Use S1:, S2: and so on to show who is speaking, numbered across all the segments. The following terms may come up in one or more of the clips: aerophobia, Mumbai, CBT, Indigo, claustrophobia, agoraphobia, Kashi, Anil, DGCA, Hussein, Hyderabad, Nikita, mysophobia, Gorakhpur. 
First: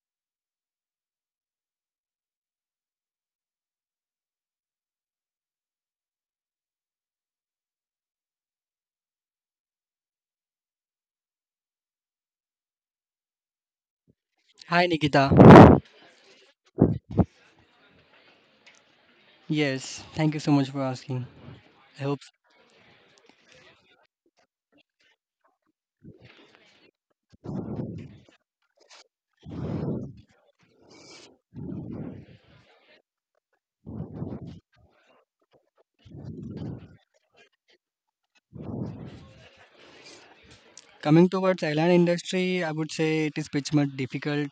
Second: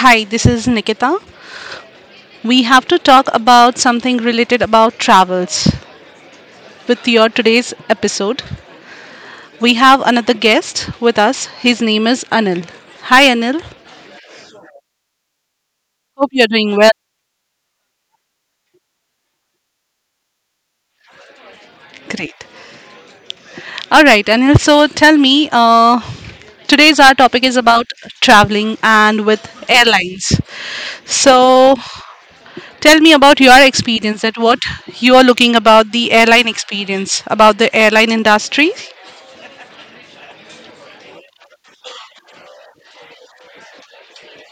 S1: Hi, this is Nikita. We have to talk about something related about travels. With your today's episode, we have another guest with us. His name is Anil. Hi, Anil.
S2: Hi Nikita.
S1: Hope you're doing well.
S2: Yes, thank you so much for asking. I hope
S1: Great. All right, Anil. So tell me, today's our topic is about traveling and with airlines. So tell me about your experience. That what you are looking about the airline experience about the airline industry.
S2: coming towards airline industry, I would say it is pretty much difficult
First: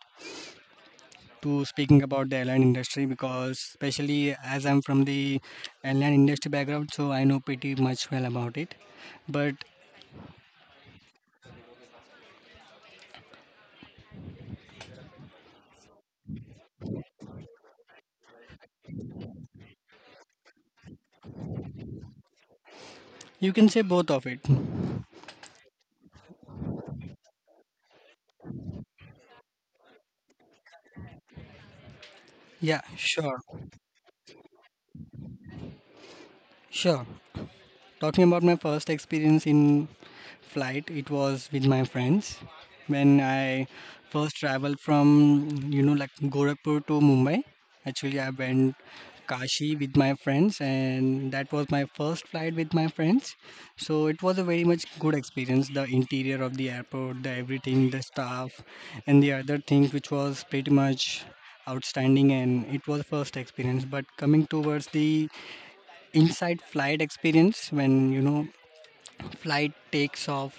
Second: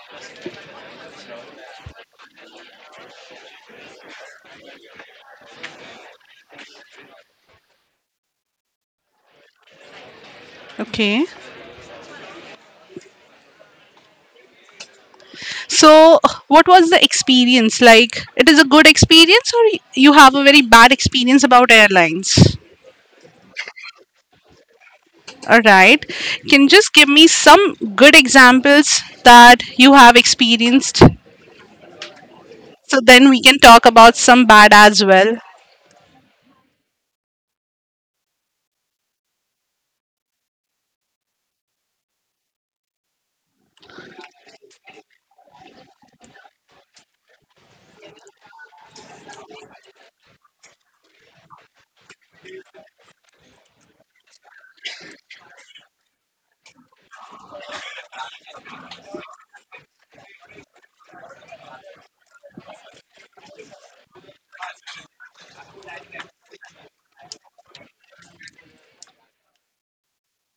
S2: to speaking about the airline industry because especially as I'm from the airline industry background, so I know pretty much well about it. But
S1: Okay. So, what was the experience like? It is a good experience, or you have a very bad experience about airlines?
S2: you can say both of it.
S1: All right. Can you just give me some good examples that you have experienced?
S2: Yeah,
S1: So then we
S2: sure,
S1: can talk about some bad as well.
S2: sure. Talking about my first experience in flight. It was with my friends when I first traveled from like Gorakhpur to Mumbai. Actually, I went Kashi with my friends, and that was my first flight with my friends. So it was a very much good experience. The interior of the airport, the everything, the staff, and the other things which was pretty much outstanding and it was first experience but coming towards the inside flight experience when flight takes off.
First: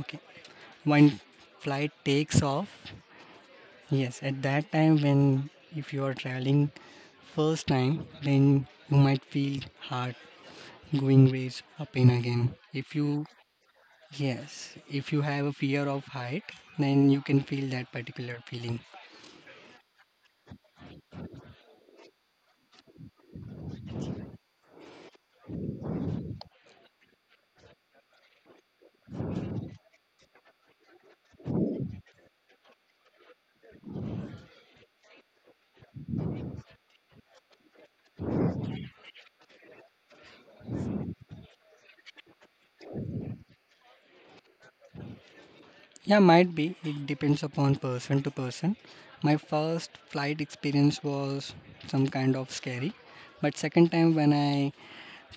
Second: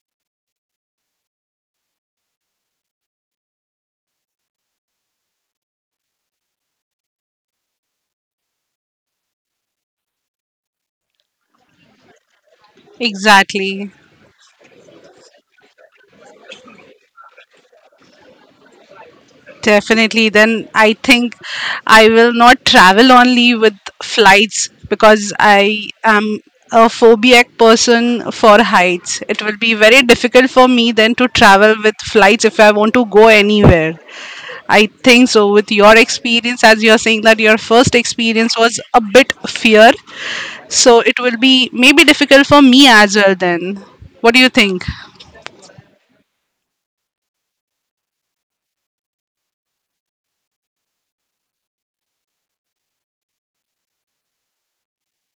S2: Okay. When flight takes off, yes, at that time, when if you are traveling first time then you might feel hard going raise up and again if you,
S1: Exactly.
S2: yes, if you have a fear of height then you can feel that particular feeling.
S1: Definitely. Then I think I will not travel only with flights because I am a phobic person for heights. It will be very difficult for me then to travel with flights if I want to go anywhere. I think so. With your experience, as you're saying that your first experience was a bit fear, so it will be maybe difficult for me as well then. What do you think?
S2: Yeah, might be it depends upon person to person. My first flight experience was some kind of scary, but second time when I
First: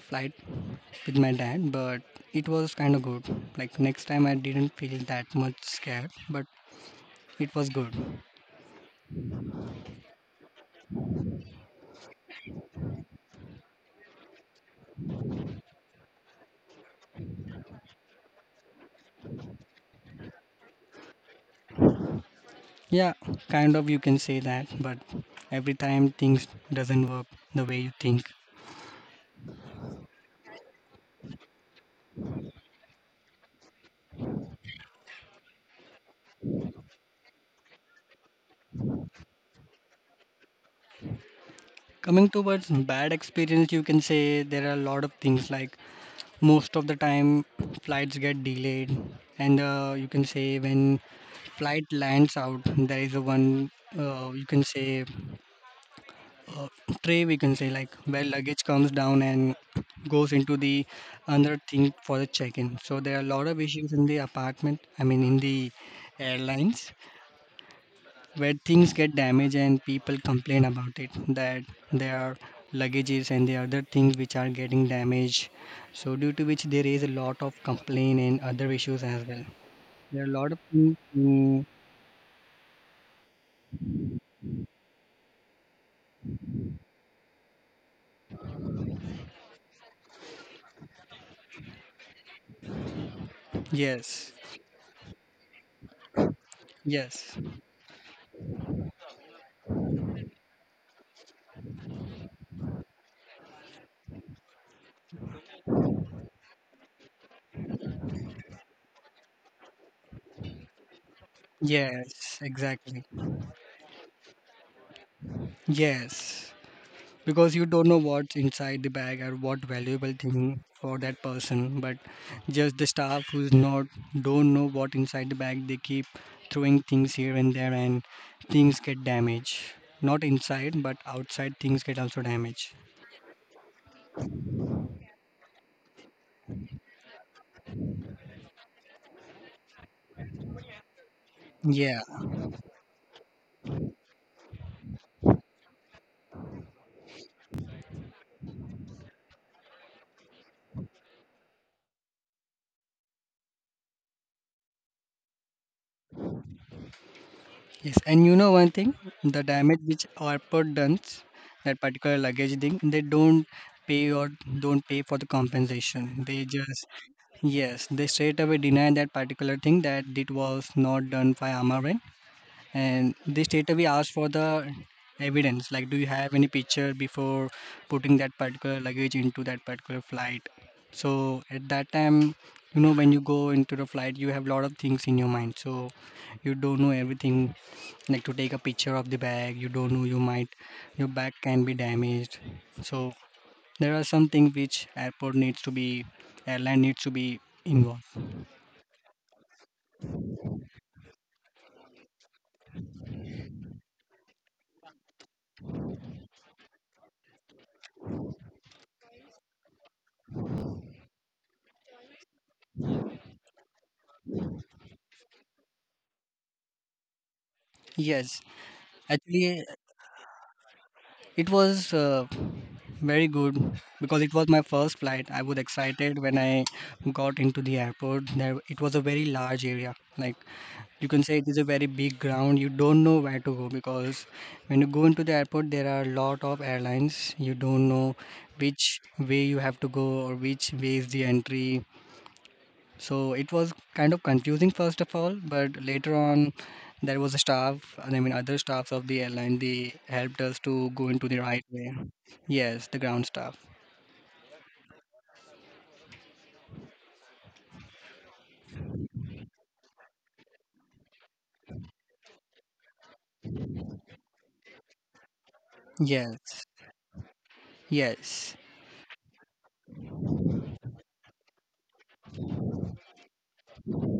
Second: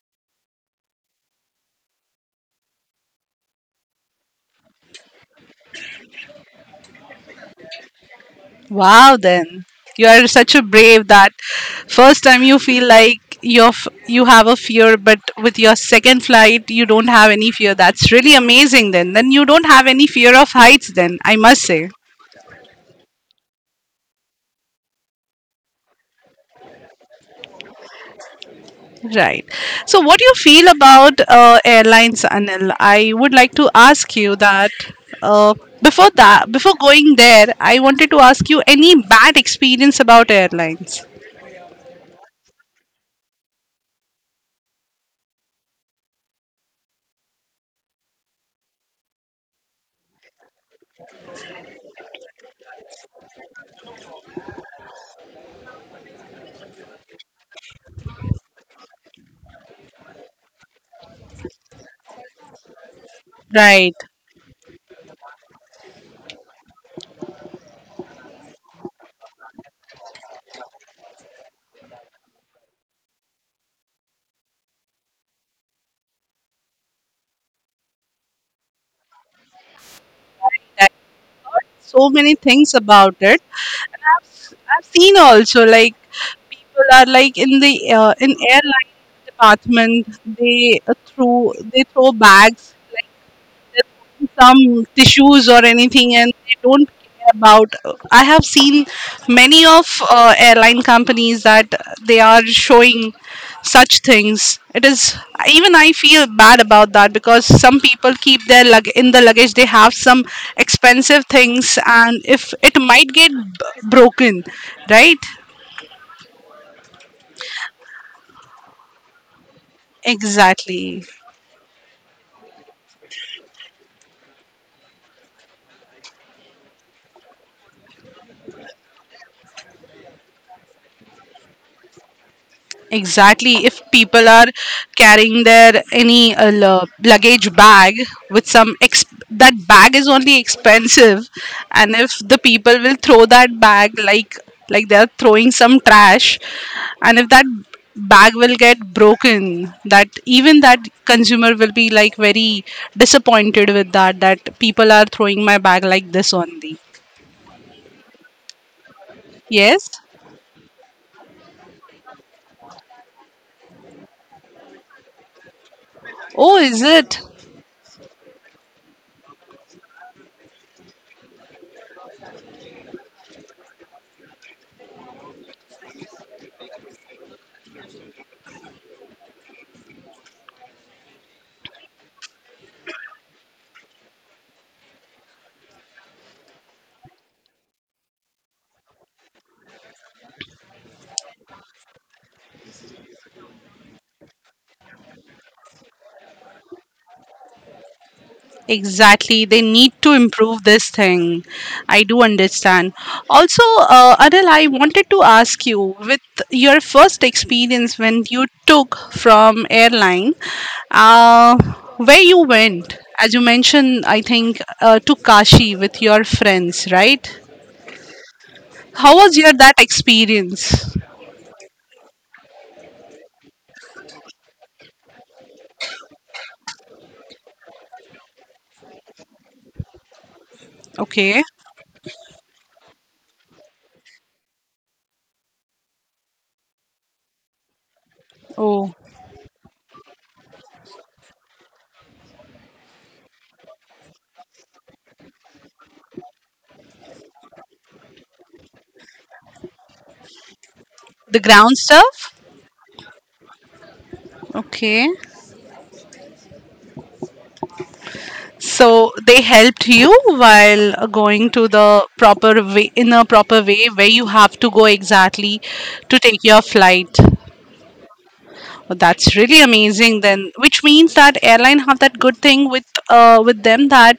S2: flight with my dad, but it was kind of good. Like next time, I didn't feel that much scared, but it was good.
S1: Wow, then you are such a brave that first time you feel like you have a fear, but with your second flight you don't have any fear. That's really amazing. Then you don't have any fear of heights. Then I must say,
S2: Yeah, kind of you can say that, but every time things doesn't work the way you think.
S1: right. So, what do you feel about airlines, Anil? I would like to ask you that. Uh, before that, before going there, I wanted to ask you any bad experience about airlines.
S2: Coming towards bad experience, you can say there are a lot of things like most of the time flights get delayed, and you can say when flight lands out, there is a one, you can say, uh, tray we can say like where luggage comes down and goes into the another thing for the check-in. So there are a lot of issues
S1: Right.
S2: in the apartment, I mean in the airlines, where things get damaged and people complain about it that their luggages and the other things which are getting damaged, so due to which there is a lot of complaint and other issues as well. There are a lot of
S1: There
S2: things
S1: So many things about it. I've seen also like people are like in the in airline department they throw bags
S2: yes,
S1: some tissues or anything and they don't care
S2: yes,
S1: about I have seen many of airline companies that they are showing such things it is even I feel bad about that because some people keep their lug in the luggage they have some expensive things and
S2: yes,
S1: if it
S2: exactly,
S1: might get broken, right.
S2: yes, because you don't know what's inside the bag or what valuable thing for
S1: Exactly.
S2: that person but just the staff who's not don't know what inside the bag they keep throwing things here and there and things get damaged, not inside but outside things get also damaged.
S1: Exactly. If people are carrying their any luggage bag with some that bag is only expensive, and
S2: Yeah,
S1: if the people will throw that bag like they are throwing some trash, and if that bag will get broken, that even that consumer will be like very disappointed with that that people are throwing my bag like this only.
S2: yes, and you know one thing, the damage
S1: Yes.
S2: which airport does that particular luggage thing they pay or don't pay for the compensation, they
S1: Oh, is
S2: just...
S1: it?
S2: Yes, they straight away denied that particular thing that it was not done by Amaran, and they straight away asked for the evidence. Like, do you have any picture before putting that particular luggage into that particular flight? So at that time, when you go into the flight, you have a lot of things in your mind. So you don't know everything. Like to take a picture of the bag, you don't know. Your bag can be damaged. So there are some things which airport needs to be, airline needs to be involved.
S1: Exactly. They need to improve this thing. I do understand. Also, Adil, I wanted to ask you with your first experience when you took from airline, uh, where you went, as you mentioned, I think to Kashi with your friends, right?
S2: Yes,
S1: How was your
S2: actually,
S1: that experience?
S2: it was very good because it was my first flight. I was excited when I got into the airport. There, it was a very large area. Like you can say,
S1: Okay.
S2: it is a very big ground. You don't know where to go because when you go into the airport, there are a lot of airlines. You don't know
S1: Oh,
S2: which way you have to go or which way is the entry. So it was kind of confusing first of all, but later on there was a staff, I mean other staffs of the airline, they helped us to go into the
S1: the
S2: right
S1: ground
S2: way.
S1: stuff.
S2: Yes, the ground staff.
S1: Okay. So they helped you while going to the proper way, in a proper way where you have to go exactly to take your
S2: Yes,
S1: flight.
S2: yes,
S1: Well, that's really amazing then, which means that airline have that good thing with them that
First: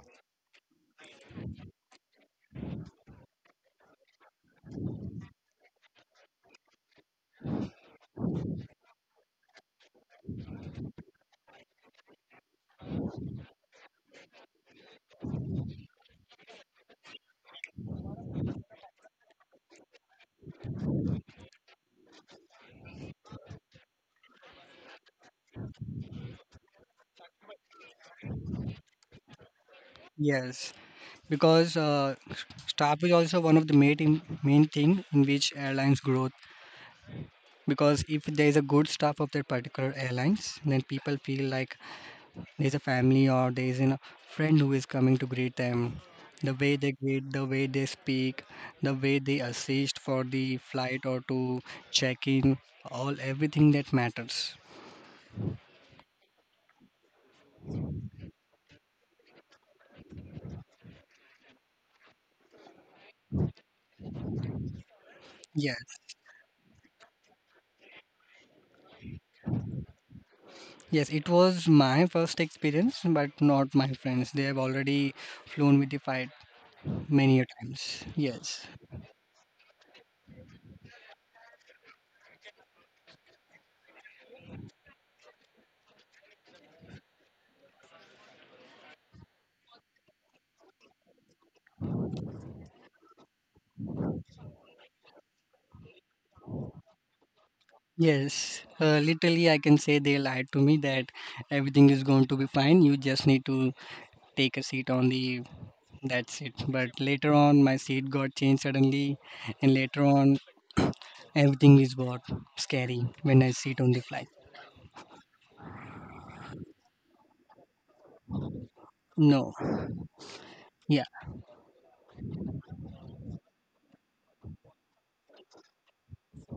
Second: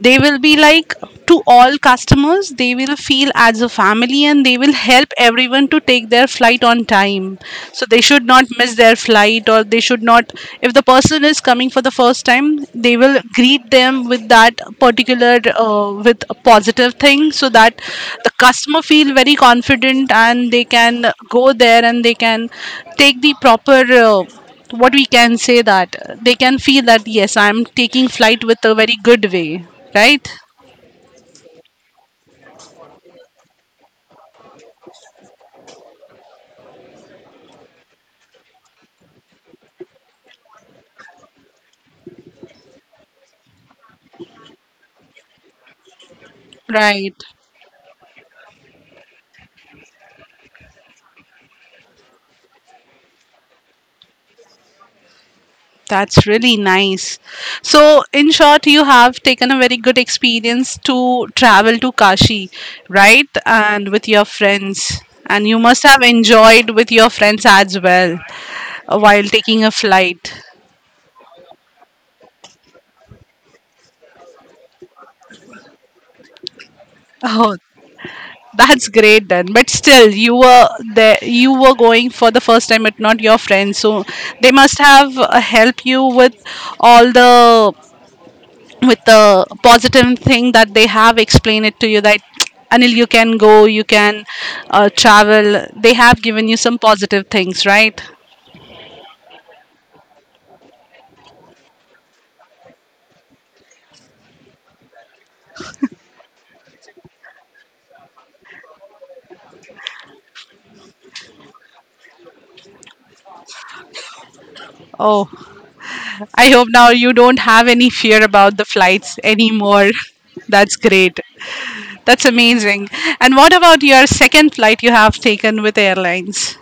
S1: they will be like to all customers, they will feel as a family and they will help everyone to take their flight on time. So they should not miss their flight or they should not if the person is coming for the first time they will greet them with that particular with a positive thing so that the customer feel very confident and they can go there and they can take the proper uh, what we can say that they can feel that yes I'm taking flight with a very good way, right,
S2: yes. Because staff is also one of the main thing in which airlines growth. Because if there is a good staff of that particular airlines, then people feel like there's a family or there's a friend who is coming to greet them, the way they
S1: right.
S2: greet, the way they speak, the way they assist for the flight or to check in, all everything that matters.
S1: That's really nice. So, in short, you have taken a very good experience to travel to Kashi, right? And with your friends. And you
S2: Yes,
S1: must have enjoyed with your friends as well while taking a flight.
S2: yes, it was my first experience but not my friends, they have already flown with the fight many a
S1: Oh,
S2: times. Yes,
S1: that's great then. But still, you were there, you were going for the first time, but not your friends. So, they must have helped you with all the with the positive thing that they have explained it to you that Anil, you can go, you can travel. They have given you some positive things, right?
S2: yes, literally I can say they lied to me that everything is going to be fine, you just need to take a seat on the... That's it. But later on, my seat got changed suddenly, and later on, everything is got scary when I sit on the flight.
S1: Oh, I hope now you don't have any fear about the flights
S2: No,
S1: anymore. That's
S2: yeah.
S1: great. That's amazing. And what about your second flight you have taken with airlines?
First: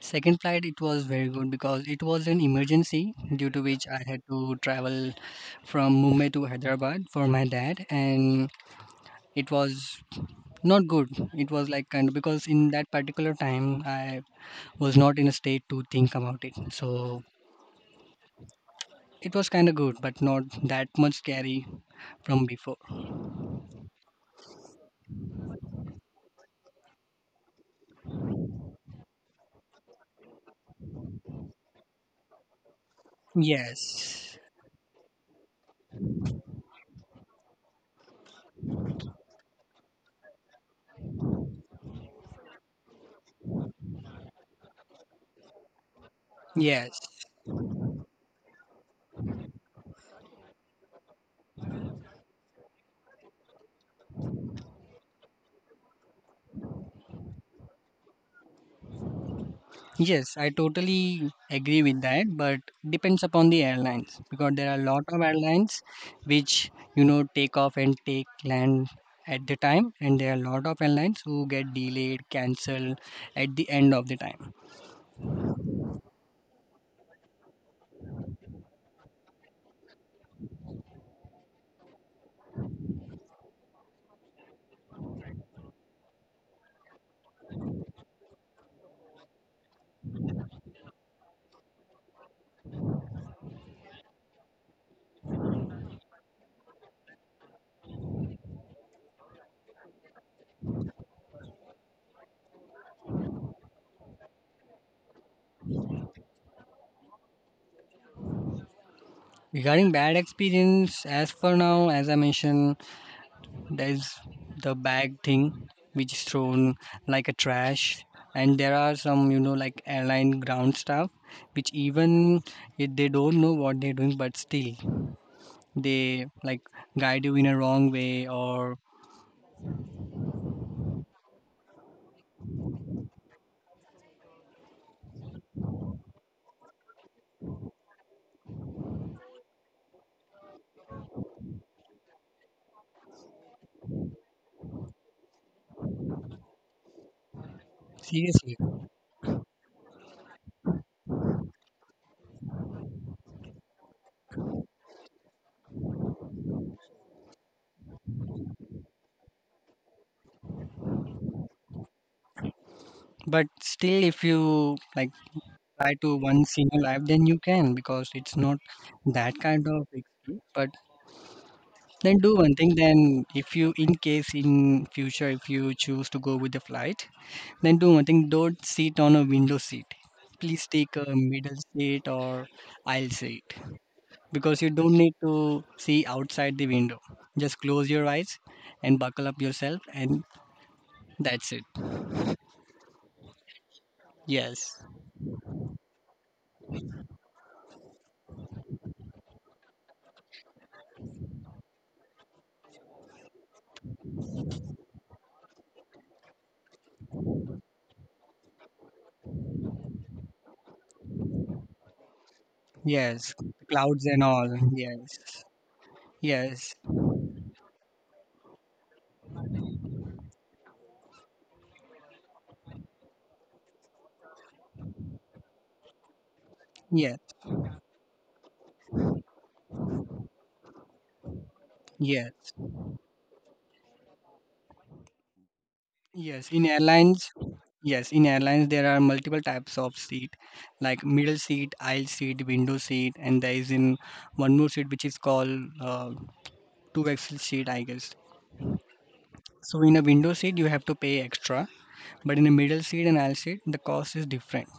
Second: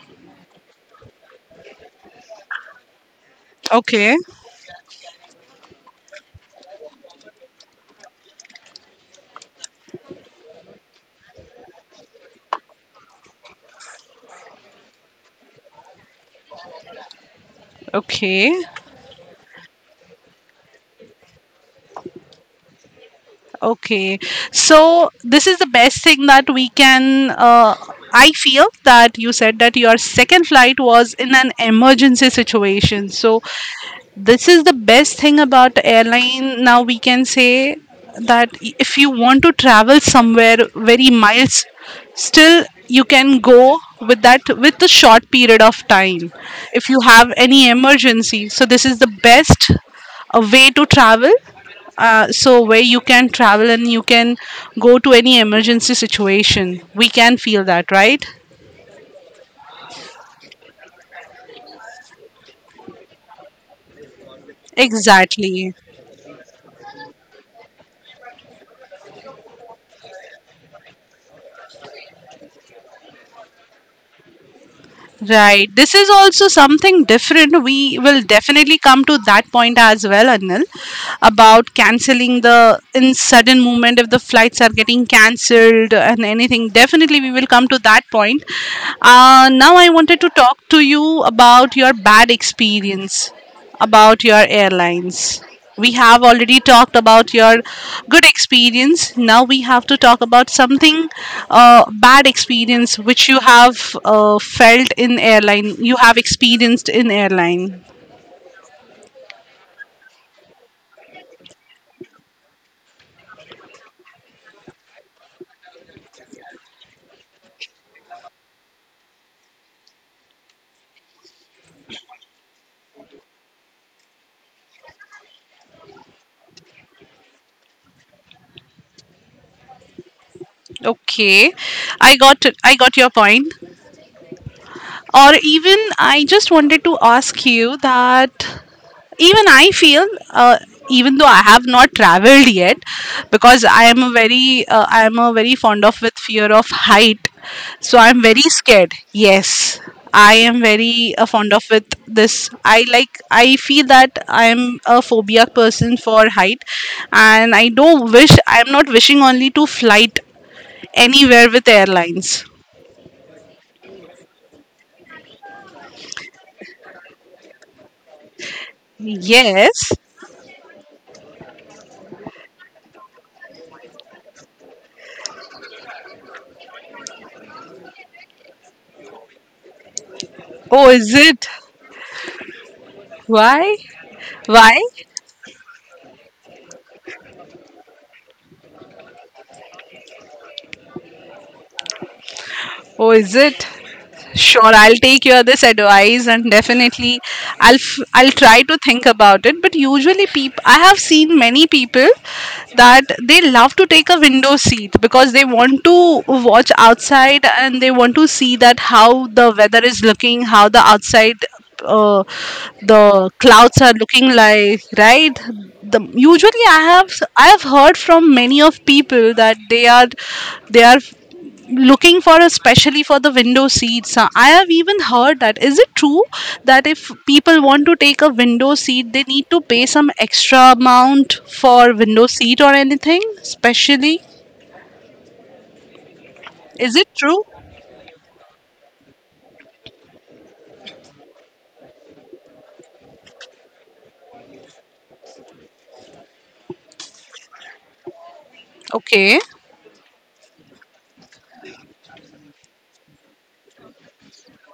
S2: Second flight, it was very good because it was an emergency due to which I
S1: Okay,
S2: had to travel from Mumbai to Hyderabad for my dad, and it was not good. It was like kind of because in that particular time, I was not in a state to think about it. So
S1: okay.
S2: it was kind of good, but not that much scary from before.
S1: Okay, so this is the best thing that we can. I feel that you said that your second flight was in an emergency situation. So,
S2: Yes,
S1: this is the best thing about airline. Now, we can say that if you want to travel somewhere very miles, still you can go with that with a short period of time if
S2: yes,
S1: you have any emergency. So, this is the best a way to travel so where you can travel and you can go to any emergency situation we can feel that, right,
S2: yes. I totally agree with that, but depends upon the airlines because there are a lot of
S1: exactly,
S2: airlines which take off and take land at the time, and there are a lot of airlines who get delayed, cancelled at the end of the time.
S1: right. This is also something different we will definitely come to that point as well, Anil, about canceling the in sudden movement if the flights are getting cancelled and anything definitely we will come to that point. Now I wanted to talk to you about your bad experience about your airlines. We have already talked about your good experience. Now we have to talk about something bad experience which you have felt in airline. You have experienced in airline.
S2: Regarding bad experience, as for now, as I mentioned, there is the bag thing which is thrown like a trash, and there are some like airline ground staff which even if they don't know what they're doing, but still they like guide you in a wrong way or
S1: Okay, I got your point. Or even I just wanted to ask you that even I feel, even though I have not traveled yet, because I am a very, I am a very fond of with fear of height, so I'm very
S2: seriously.
S1: scared. Yes, I am very fond of with this. I like, I feel that I am a phobia person for height, and I don't wish. I am not wishing only to flight anywhere with airlines.
S2: But still, if you like try to once in your life, then you can because it's not that kind of
S1: Yes.
S2: risky. But then do one thing. Then if you in case in future if you choose to go with the flight... Then do one thing, don't sit on a window seat. Please
S1: Oh,
S2: take a
S1: is it?
S2: middle seat or aisle seat
S1: Why?
S2: because you
S1: Why?
S2: don't need to see outside the window. Just close your eyes and buckle up yourself, and that's it.
S1: Oh, is it? Sure,
S2: Yes,
S1: I'll take your this advice and definitely I'll try to think about it. But usually, people I have seen many people that they love to take a window seat because they want to watch outside and they want to see that how the weather is looking, how the outside uh,
S2: yes,
S1: the clouds are
S2: clouds and
S1: looking
S2: all.
S1: like, right?
S2: Yes,
S1: The usually
S2: yes,
S1: I have heard from many of people that they are looking for especially for the window seats. I have even heard that is it true that if
S2: yes,
S1: people want to take a window seat they need to pay some extra amount for window
S2: yes,
S1: seat or anything especially,
S2: yes. In
S1: is it
S2: airlines,
S1: true?
S2: yes, in airlines, there are multiple types of seat like middle seat, aisle seat, window seat, and there is in one more seat which is called two excel sheet I guess.
S1: Okay,
S2: So in a window seat you have to pay extra, but in a middle seat and aisle seat the cost is different.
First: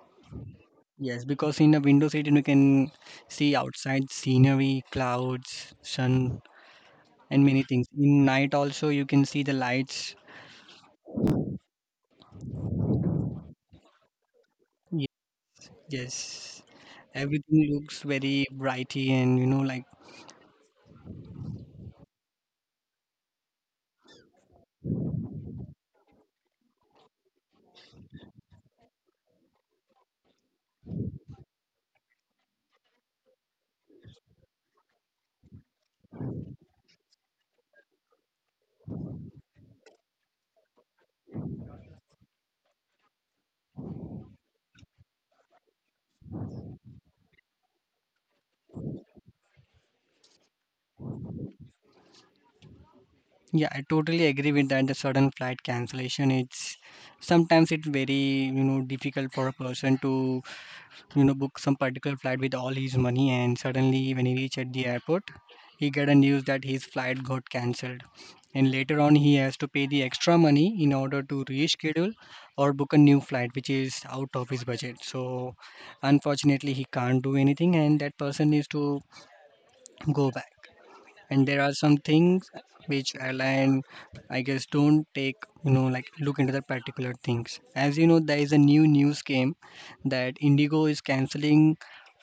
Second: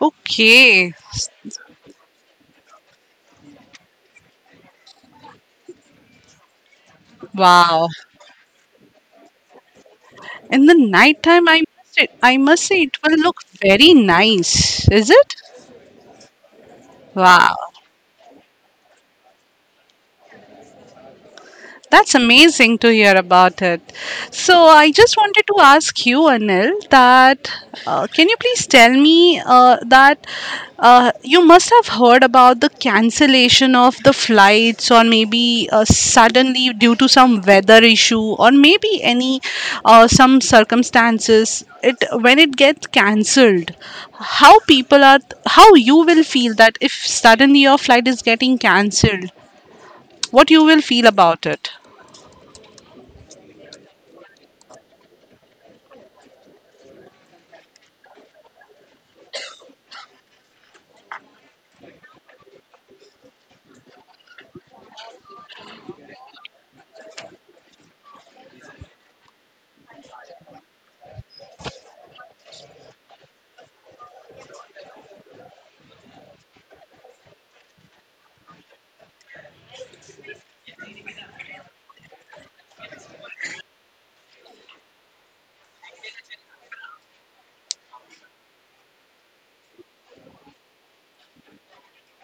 S1: okay,
S2: Yes, because in a window seat you can see outside scenery, clouds, sun, and many things.
S1: wow.
S2: In night also you can see the lights.
S1: In the night time I must say it will look very nice,
S2: Ye-
S1: is it?
S2: yes,
S1: Wow.
S2: everything looks very brighty and like,
S1: That's amazing to hear about it. So I just wanted to ask you, Anil, that can you please tell me that you must have heard about the cancellation of the flights, or maybe suddenly due to some weather issue, or maybe any some circumstances. It when it gets cancelled, how people are, how you will feel that if suddenly your flight is getting cancelled, what you will feel about it.
S2: yeah, I totally agree with that. The sudden flight cancellation, it's sometimes it's very difficult for a person to book some particular flight with all his money, and suddenly when he reached at the airport he got a news that his flight got cancelled, and later on he has to pay the extra money in order to reschedule or book a new flight which is out of his budget. So unfortunately he can't do anything and that person needs to go back. And there are some things which airline I guess don't take, like, look into the particular things. As you know there is a new news came that Indigo is canceling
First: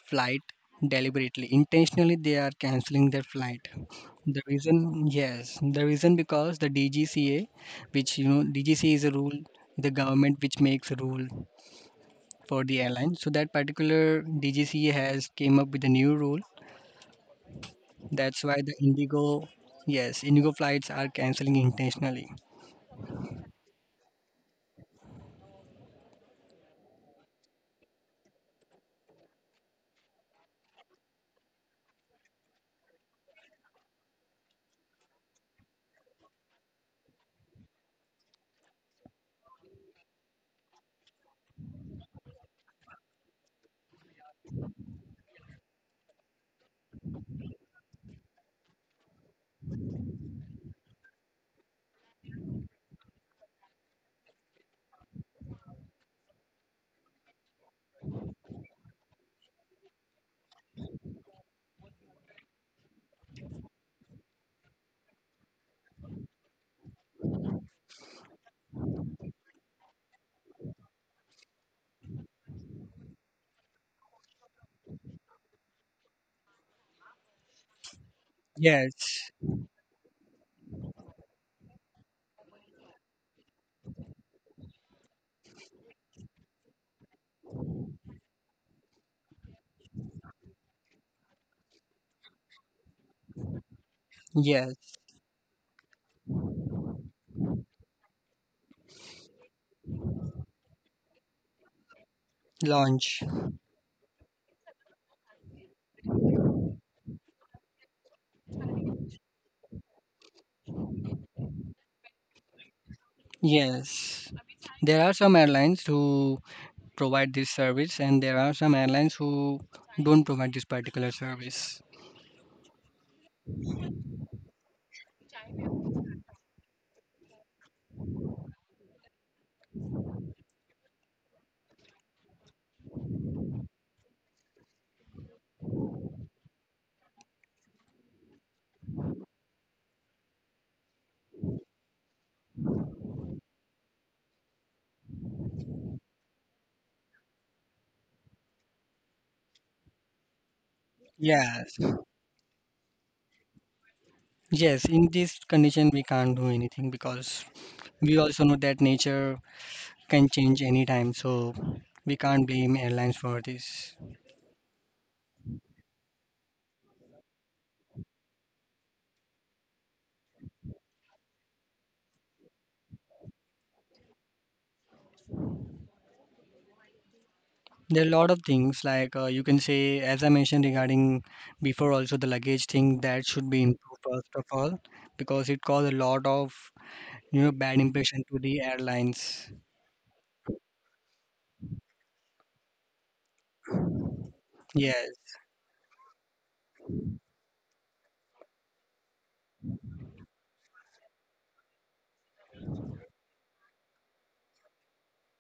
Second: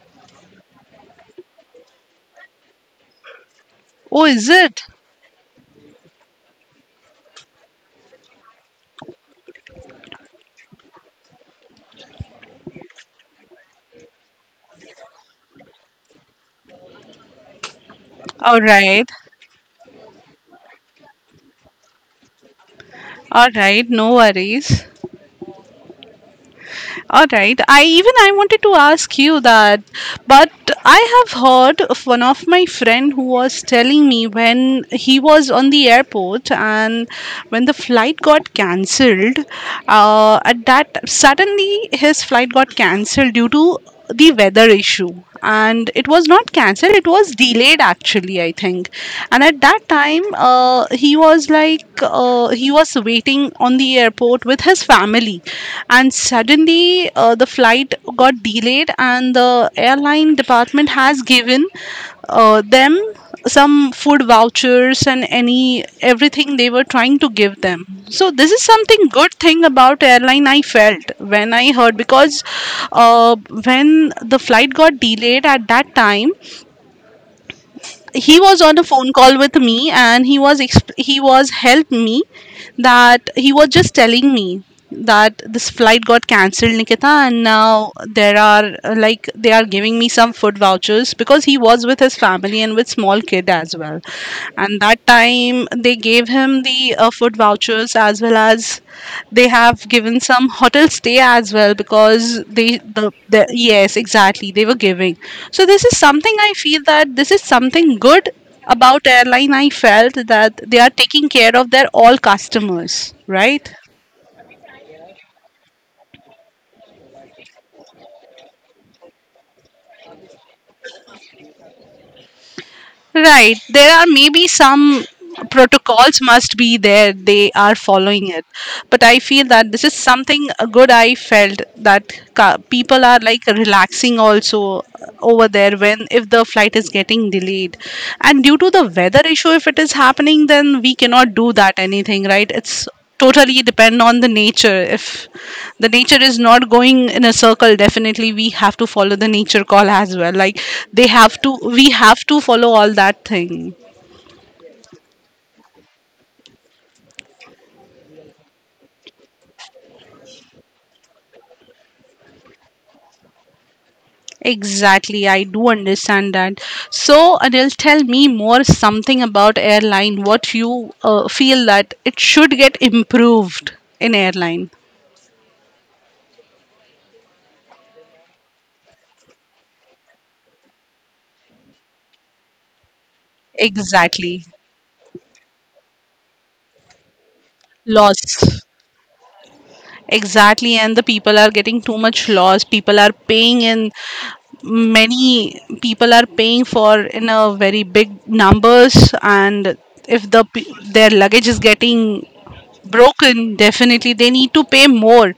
S2: flight deliberately, intentionally, they are canceling their flight.
S1: Oh,
S2: The
S1: is
S2: reason,
S1: it?
S2: yes, the reason because the DGCA, which DGCA is a rule, the government which makes a rule for the airline, so that particular DGCA has came up with a new rule, that's why
S1: All
S2: the
S1: right.
S2: Indigo, yes, Indigo flights are canceling intentionally.
S1: All right, no worries. All right. I wanted to ask you that, but I have heard of one of my friend who was telling me when he was on the airport and when the flight got cancelled, at that suddenly his flight got cancelled due to the weather issue and it was not cancelled it was delayed actually I think, and at that time he was like he was waiting on the airport with his family and suddenly the flight got delayed and the airline department has given them some food vouchers and any everything they were trying to give them so this is something good thing about airline I felt when I heard because, uh, when the flight got delayed at that time he was on a phone
S2: Yes,
S1: call with me and he was helped me that he was just telling me that this flight got cancelled, Nikita, and now there are like they are giving me some food vouchers because he was with his family and with small kid as well
S2: yes,
S1: and that time they gave him the food vouchers as well as they have given some hotel stay as well because they, the,
S2: launch.
S1: the yes exactly they were giving so this is something I feel that this is something good about airline I felt that they are taking care of their all customers, right.
S2: Yes. There are some airlines who provide this service, and there are some airlines who don't provide this particular service.
S1: Right. There are maybe some protocols must be there. They are following it. But I feel that this is something good I felt that people are like relaxing also over there when if the flight is getting delayed. And due to the weather issue, if it is happening, then we cannot do that anything, right? It's totally depend on the nature. If the nature is not going in a circle, definitely we have to follow the nature call as well, like they have to
S2: Yes,
S1: we have to follow all that thing.
S2: yes, in this condition, we can't do anything because we also know that nature can change anytime, so we can't blame airlines for this.
S1: Exactly, I do understand that. So, Anil, tell me more something about airline what you feel that it should get improved in airline.
S2: There are a lot of things like, you can say, as I mentioned regarding before, also the luggage thing that should be improved first
S1: Exactly.
S2: of all because it caused a lot of bad impression to the
S1: Loss.
S2: airlines.
S1: Exactly, and the people are getting too much loss. People are paying in
S2: Yes,
S1: Many people are paying for in a very big numbers, and if the their luggage is getting broken, definitely they need to pay more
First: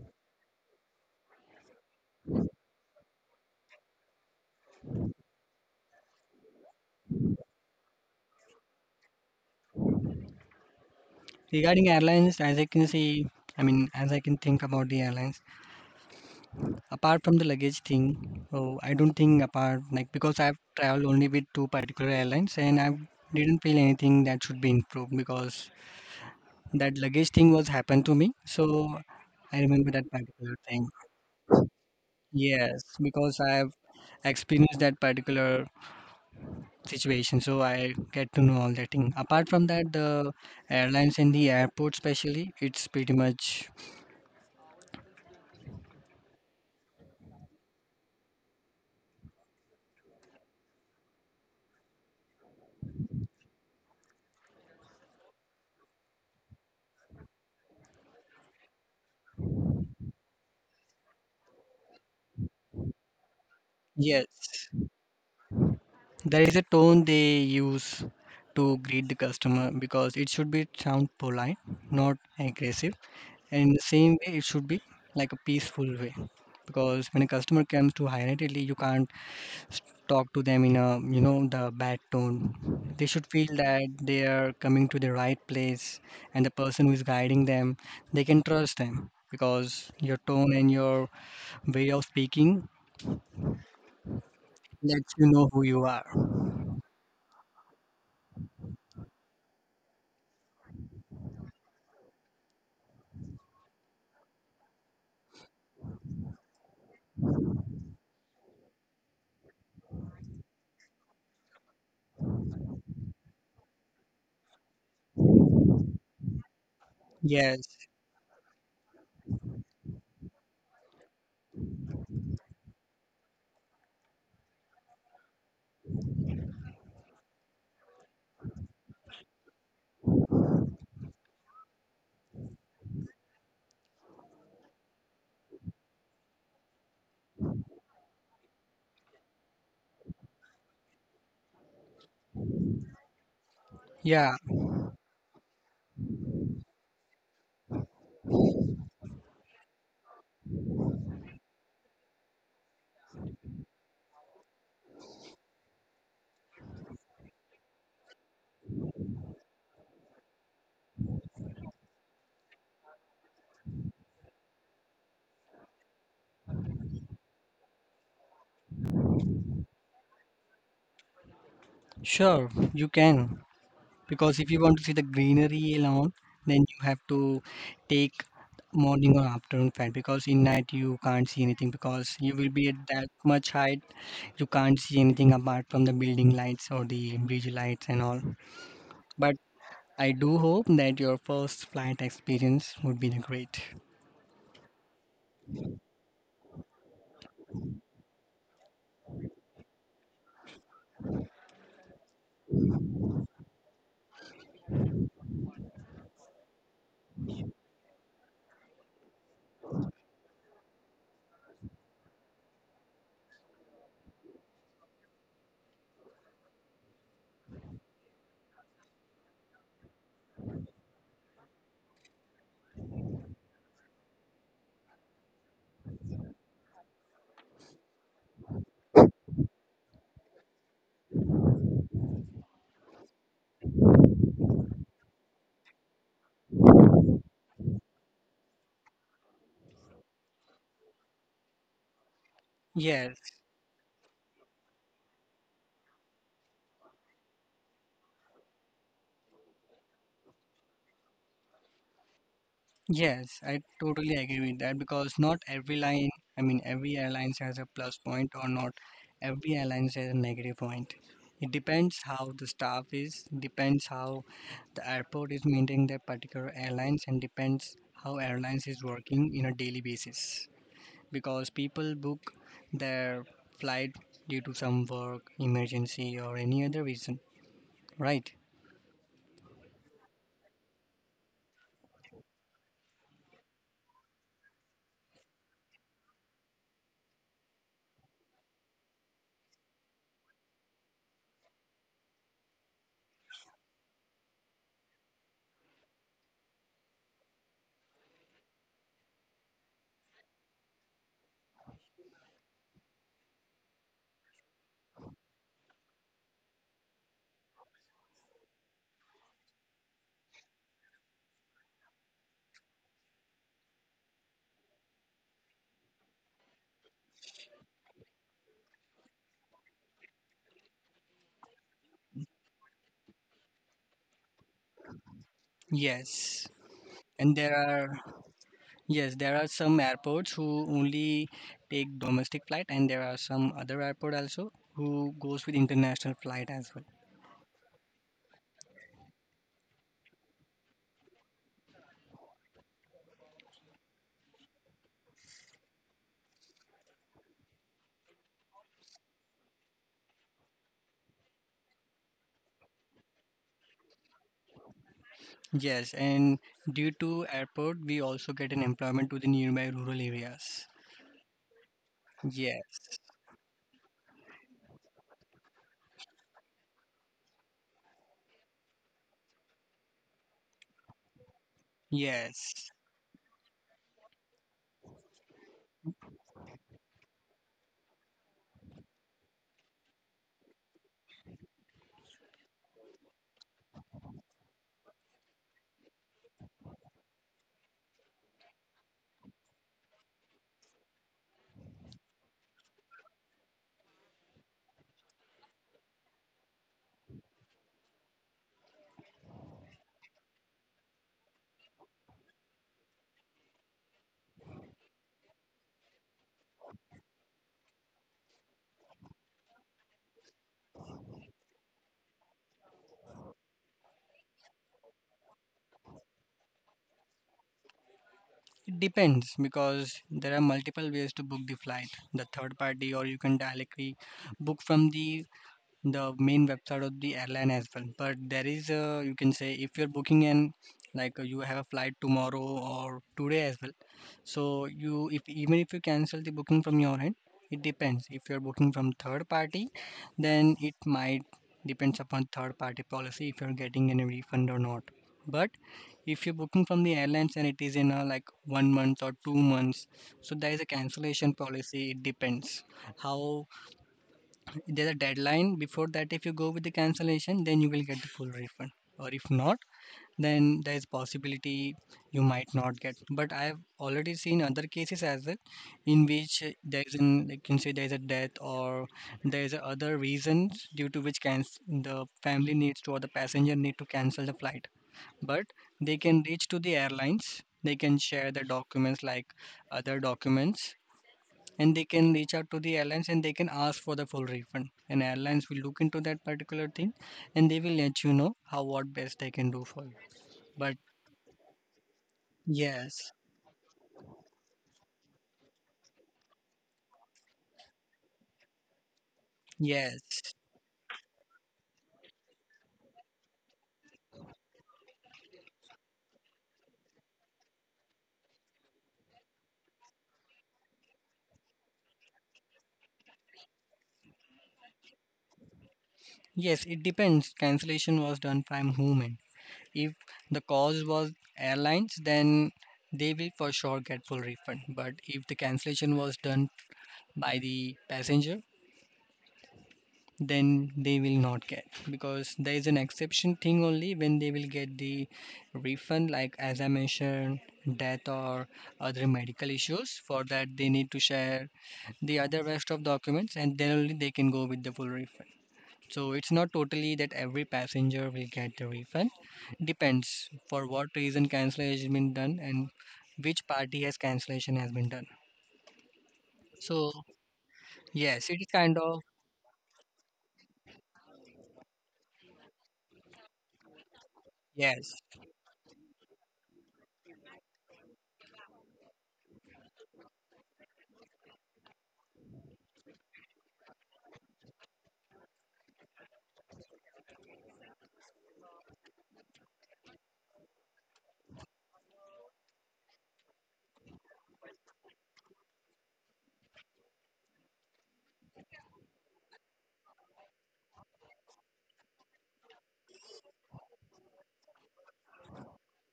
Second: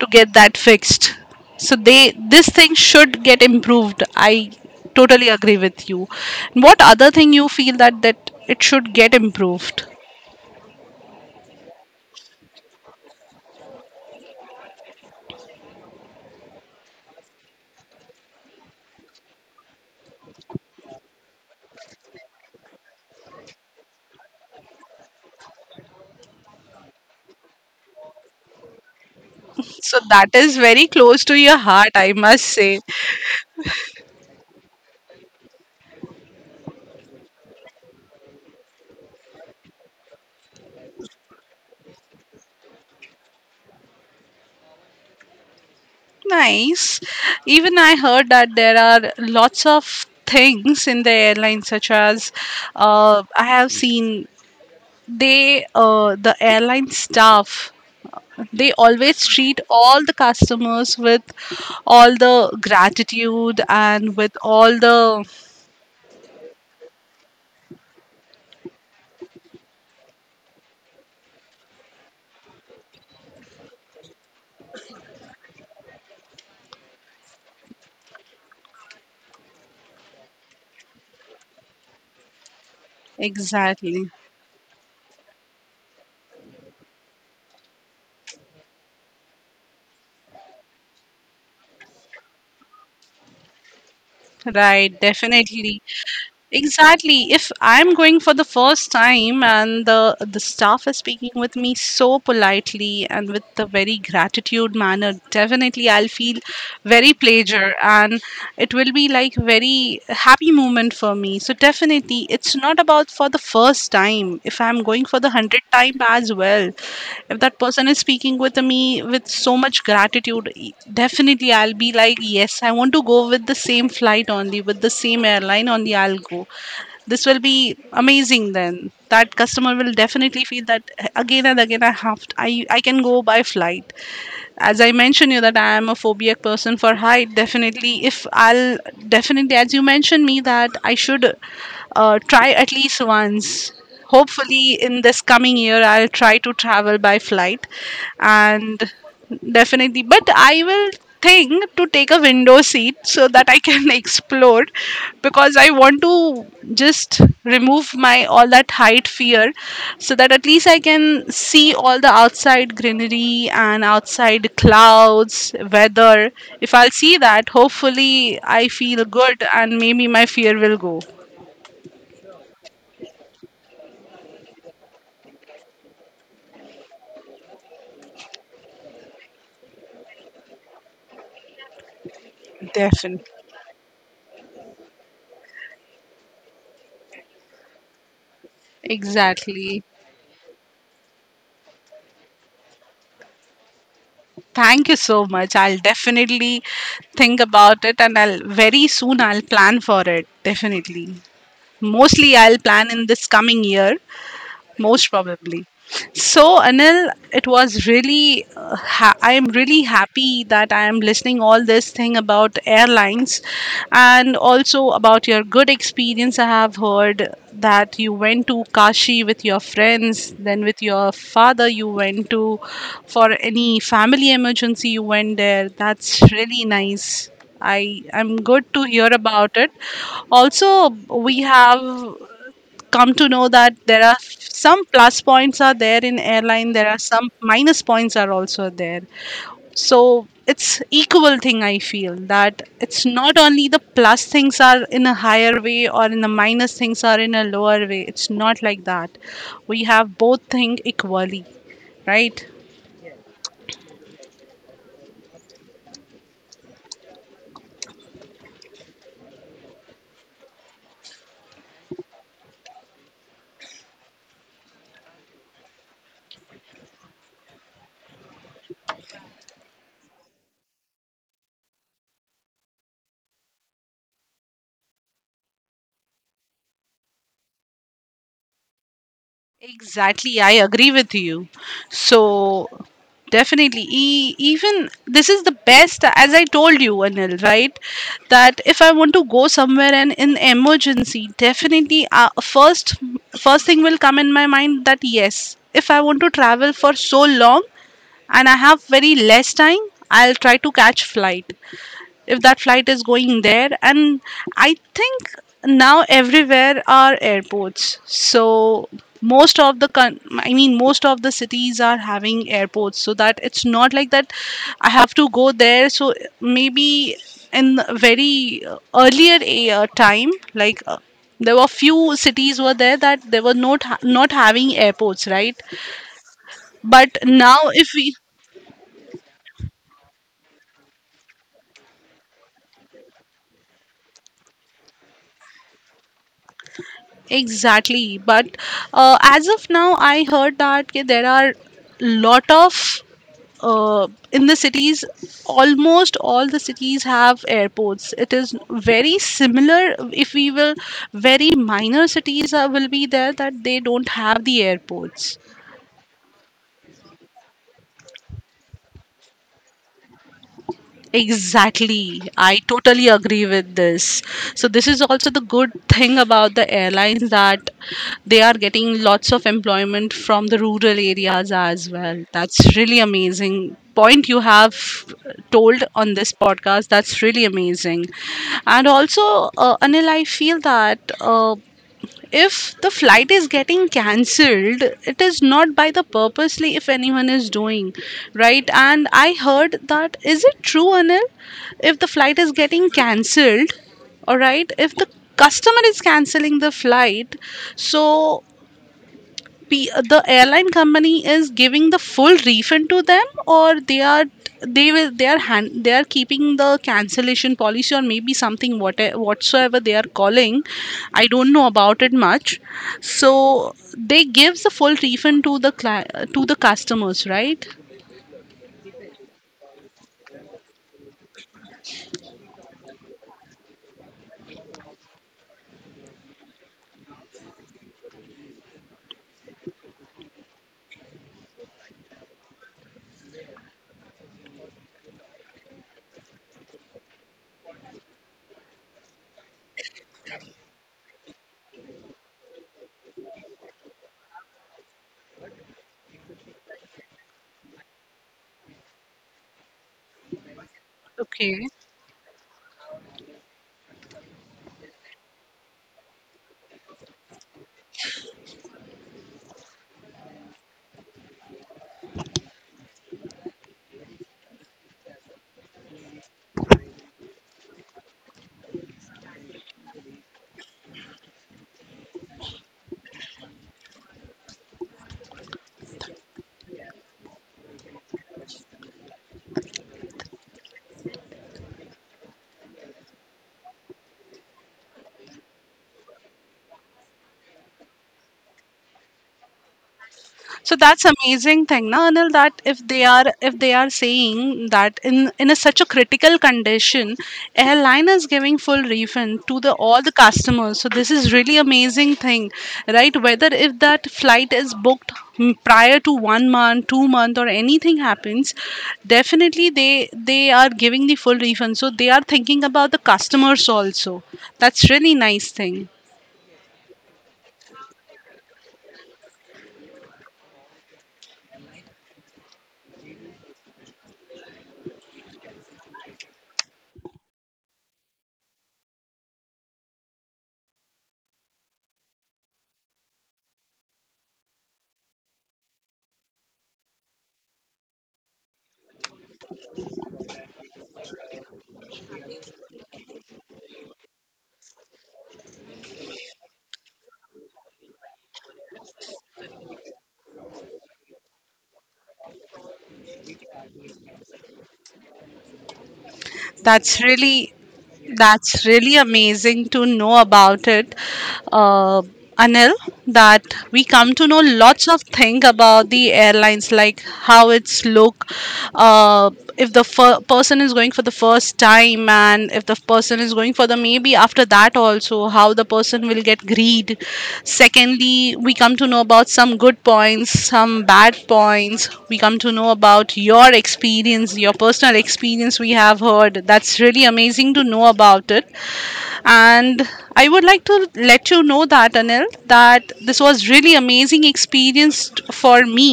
S1: to get that fixed. So they this thing should get improved. I totally agree with you. What other thing you feel that it should get improved?
S2: regarding airlines, as I can see, I mean, as I can think about the airlines, apart from the luggage thing, oh, I don't think apart like because I've traveled only with two particular airlines and I didn't feel anything that should be improved because that luggage thing was happened to me, so I remember
S1: So
S2: that
S1: that is
S2: particular
S1: very
S2: thing.
S1: close to your heart, I must say.
S2: Yes, because I have experienced that particular situation, so I get to know all that thing. Apart from that, the airlines and the airport, especially, it's pretty much
S1: Nice. Even I heard that there are lots of things in the airline, such as I have seen they the airline staff they always treat all the customers with all the gratitude and
S2: yes.
S1: with all the.
S2: There is a tone they use to greet the customer because it should be sound polite, not aggressive, and in the same way, it should be like a peaceful way. Because when a customer comes to Higher Italy, you can't talk to them in a the bad tone. They should feel that
S1: Exactly.
S2: they are coming to the right place, and the person who is guiding them they can trust them because your tone and your way of speaking
S1: Right.
S2: lets you know who
S1: Definitely.
S2: you are.
S1: Exactly. If I'm going for the first time and the staff is speaking with me so politely and with the very gratitude manner, definitely I'll feel very pleasure and it will be like very happy moment for me. So definitely it's not about for the first time. If I'm going for the hundred time as well, if that
S2: Yes.
S1: person is speaking with me with so much gratitude, definitely I'll be like, yes, I want to go with the same flight only, with the same airline only, I'll go. This will be amazing then. That customer will definitely feel that again and again I have to, I can go by flight. As I mentioned you that I am a phobic person for height, definitely if I'll definitely as you mentioned me that I should try at least once.
S2: Yeah,
S1: Hopefully in this coming year I'll try to travel by flight, and definitely, but I will think to take a window seat so that I can explore, because I want to just remove my all that height fear so that at least I can see all the outside greenery and outside clouds weather. If I'll see that, hopefully I feel good and maybe my fear will go.
S2: sure you can. Because if you want to see the greenery alone, then you have to take morning or afternoon flight, because in night you can't see anything because you will be at that
S1: Definitely.
S2: much height, you can't see anything apart from the building lights or the bridge lights and all. But
S1: Exactly.
S2: I do hope that your first flight experience would be the great.
S1: Thank you so much. I'll definitely think about it and I'll very soon I'll plan for it. Definitely. Mostly I'll plan in this coming year, most probably. So, Anil, it was really, I am really happy that I am listening all this thing about airlines, and also about your good experience. I have heard that you went to Kashi with your friends, then with your father, you went to for any family emergency, you went there. That's really nice. I am good to hear about it. Also, we have come to know that there are some plus points are there in airline, there are some minus points are also there. So it's equal thing. I feel that it's
S2: Yes.
S1: not only the plus things are in a higher way or in the minus things are in a lower way, it's not like that. We have both thing equally, right?
S2: Yes, I totally agree with that because not every line, I mean, every airlines has a plus point or not every airlines has a negative point. It depends how the staff is, depends how the airport is maintaining that particular airlines, and depends how airlines is working in a daily basis. Because people book their flight due to some work, emergency, or any other reason, right?
S1: Exactly, I agree with you. So definitely, even this is the best, as I told you, Anil, right? That if I want to go somewhere and in emergency, definitely, first thing will come in my mind that yes, if I want to travel for so long and I have very less time, I'll try to catch flight if that flight is going there. And I think now everywhere are airports. So most of the I mean most of the cities are having airports, so that it's not like that I have to go there. So maybe in the very earlier time, like there were few cities were there that they were not not having airports, right?
S2: Yes,
S1: But
S2: and
S1: now,
S2: there
S1: if
S2: are,
S1: we.
S2: yes, there are some airports who only take domestic flight, and there are some other airport also who goes with international flight as well.
S1: Exactly. But as of now, I heard that ki there are lot of uh, in the cities, almost all the cities have airports. It is very similar. If we will, very minor cities are, will be there that they don't have the airports.
S2: Yes, and due to airport, we also get an employment to the nearby rural areas.
S1: Exactly. I
S2: Yes,
S1: totally agree with this. So this is also the good thing about the airlines, that they are getting lots of employment from the rural areas as well.
S2: yes.
S1: That's really amazing point you have told on this podcast. That's really amazing. And also, Anil, I feel that if the flight is getting cancelled, it is not by the purposely if anyone is doing, right? And I heard that, is it true, Anil, if the flight is getting cancelled, all right, if the customer is cancelling the flight, so the airline company is giving the full refund to them, or they are, they will, they are hand, they are keeping the cancellation policy, or maybe something, what whatsoever they are calling, I don't know about it much. So they gives the full refund to the to the customers, right?
S2: It depends because there are multiple ways to book the flight. The third party, or you can directly book from the main website of the airline as well. But there is a, you can say if you're booking an like you have a flight tomorrow or today as well. So you if even if you cancel the booking from your end, it depends. If you're booking from third party, then it might depends upon third party policy if you're getting any refund or not. But if you're booking from the airlines and it is in a like one month or two months, so there is a cancellation
S1: Okay.
S2: policy. It depends how there's a deadline before that. If you go with the cancellation then you will get the full refund, or if not then there is possibility you might not get, but I have already seen other cases as well in which there is an, like, you can say there is a death or there is a other reasons due to which can the family needs to or the passenger need to cancel the flight, but they can reach to the airlines, they can share the documents like other documents, and they can reach out to the airlines and they can ask for the full refund and airlines will look into that particular thing and they will let you know how what best they can do for you.
S1: So
S2: But
S1: that's amazing thing na, Anil, that if they
S2: yes.
S1: are, if they are saying that in a, such a critical condition, airline is giving full refund to the all
S2: Yes,
S1: the customers, so this is really amazing thing. Right. Whether if that flight is booked, prior to 1 month 2 month or anything happens, definitely they are giving the full refund, so they are thinking about the customers also. That's really nice thing.
S2: yes, it depends cancellation was done by whom and if the cause was airlines then they will for sure get full refund, but if the cancellation was done by the passenger then they will not get, because there is an exception thing only when they will get the refund, like as I mentioned, death or other medical issues, for that they need to share the other rest of documents and then only they can go with the full refund. So it's not totally that every passenger will get the refund, depends for what reason cancellation has been done and which party has cancellation has been done. So
S1: That's really
S2: yes, it is
S1: that's
S2: kind
S1: really
S2: of
S1: amazing to know about it, uh, Anil. That we come to know lots
S2: yes.
S1: of things about the airlines, like how it's look, uh, if the person is going for the first time, and if the person is going for the maybe after that also how the person will get greed. Secondly, we come to know about some good points, some bad points, we come to know about your experience, your personal experience we have heard. That's really amazing to know about it. And I would like to let you know that, Anil, that this was really amazing experience for me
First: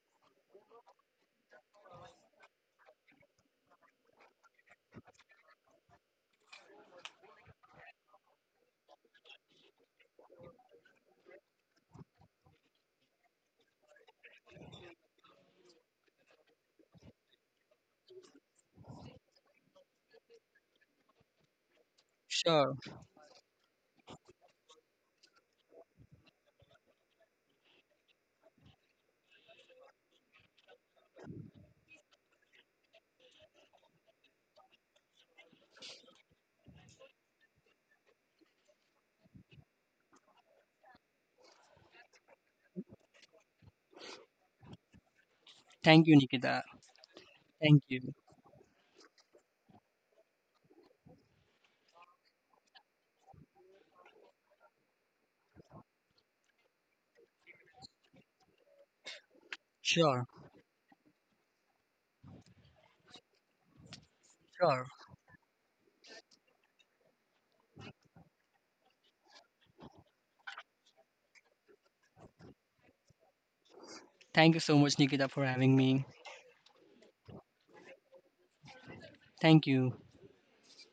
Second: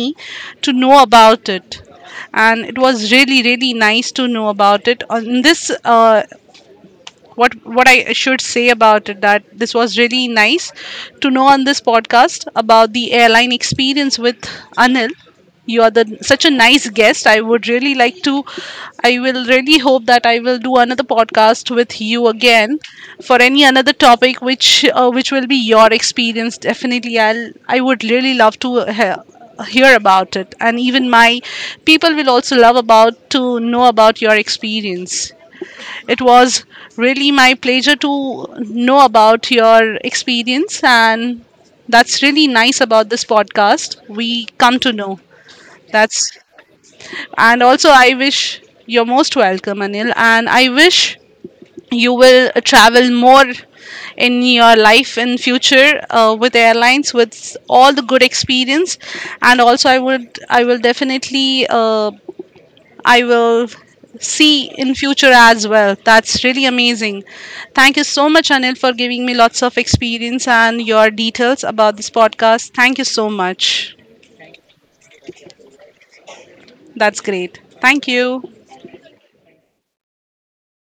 S1: to know about it. And it was really really nice to know about it on this uh, what I should say about it, that this was really nice to know on this podcast about the airline experience with Anil. You are the such a nice guest. I would really like to. I will really hope that I will do another podcast with you
S2: Sure.
S1: again for any another topic which will be your experience. Definitely, I'll. I would really love to hear about it. And even my people will also love about to know about your experience. It was really my pleasure to know about your experience, and that's really nice about this podcast. We come to know.
S2: Thank you,
S1: That's,
S2: Nikita.
S1: and
S2: Thank
S1: also
S2: you.
S1: I wish you're most welcome, Anil, and I wish you will travel more in your life in future with airlines with all the good experience. And also
S2: Sure,
S1: I will definitely I will see
S2: sure.
S1: in future as well. That's really amazing. Thank you so much, Anil, for giving me lots of experience and your details about this podcast. Thank you so much.
S2: Thank you so much, Nikita, for having me.
S1: That's great. Thank you.
S2: Thank you.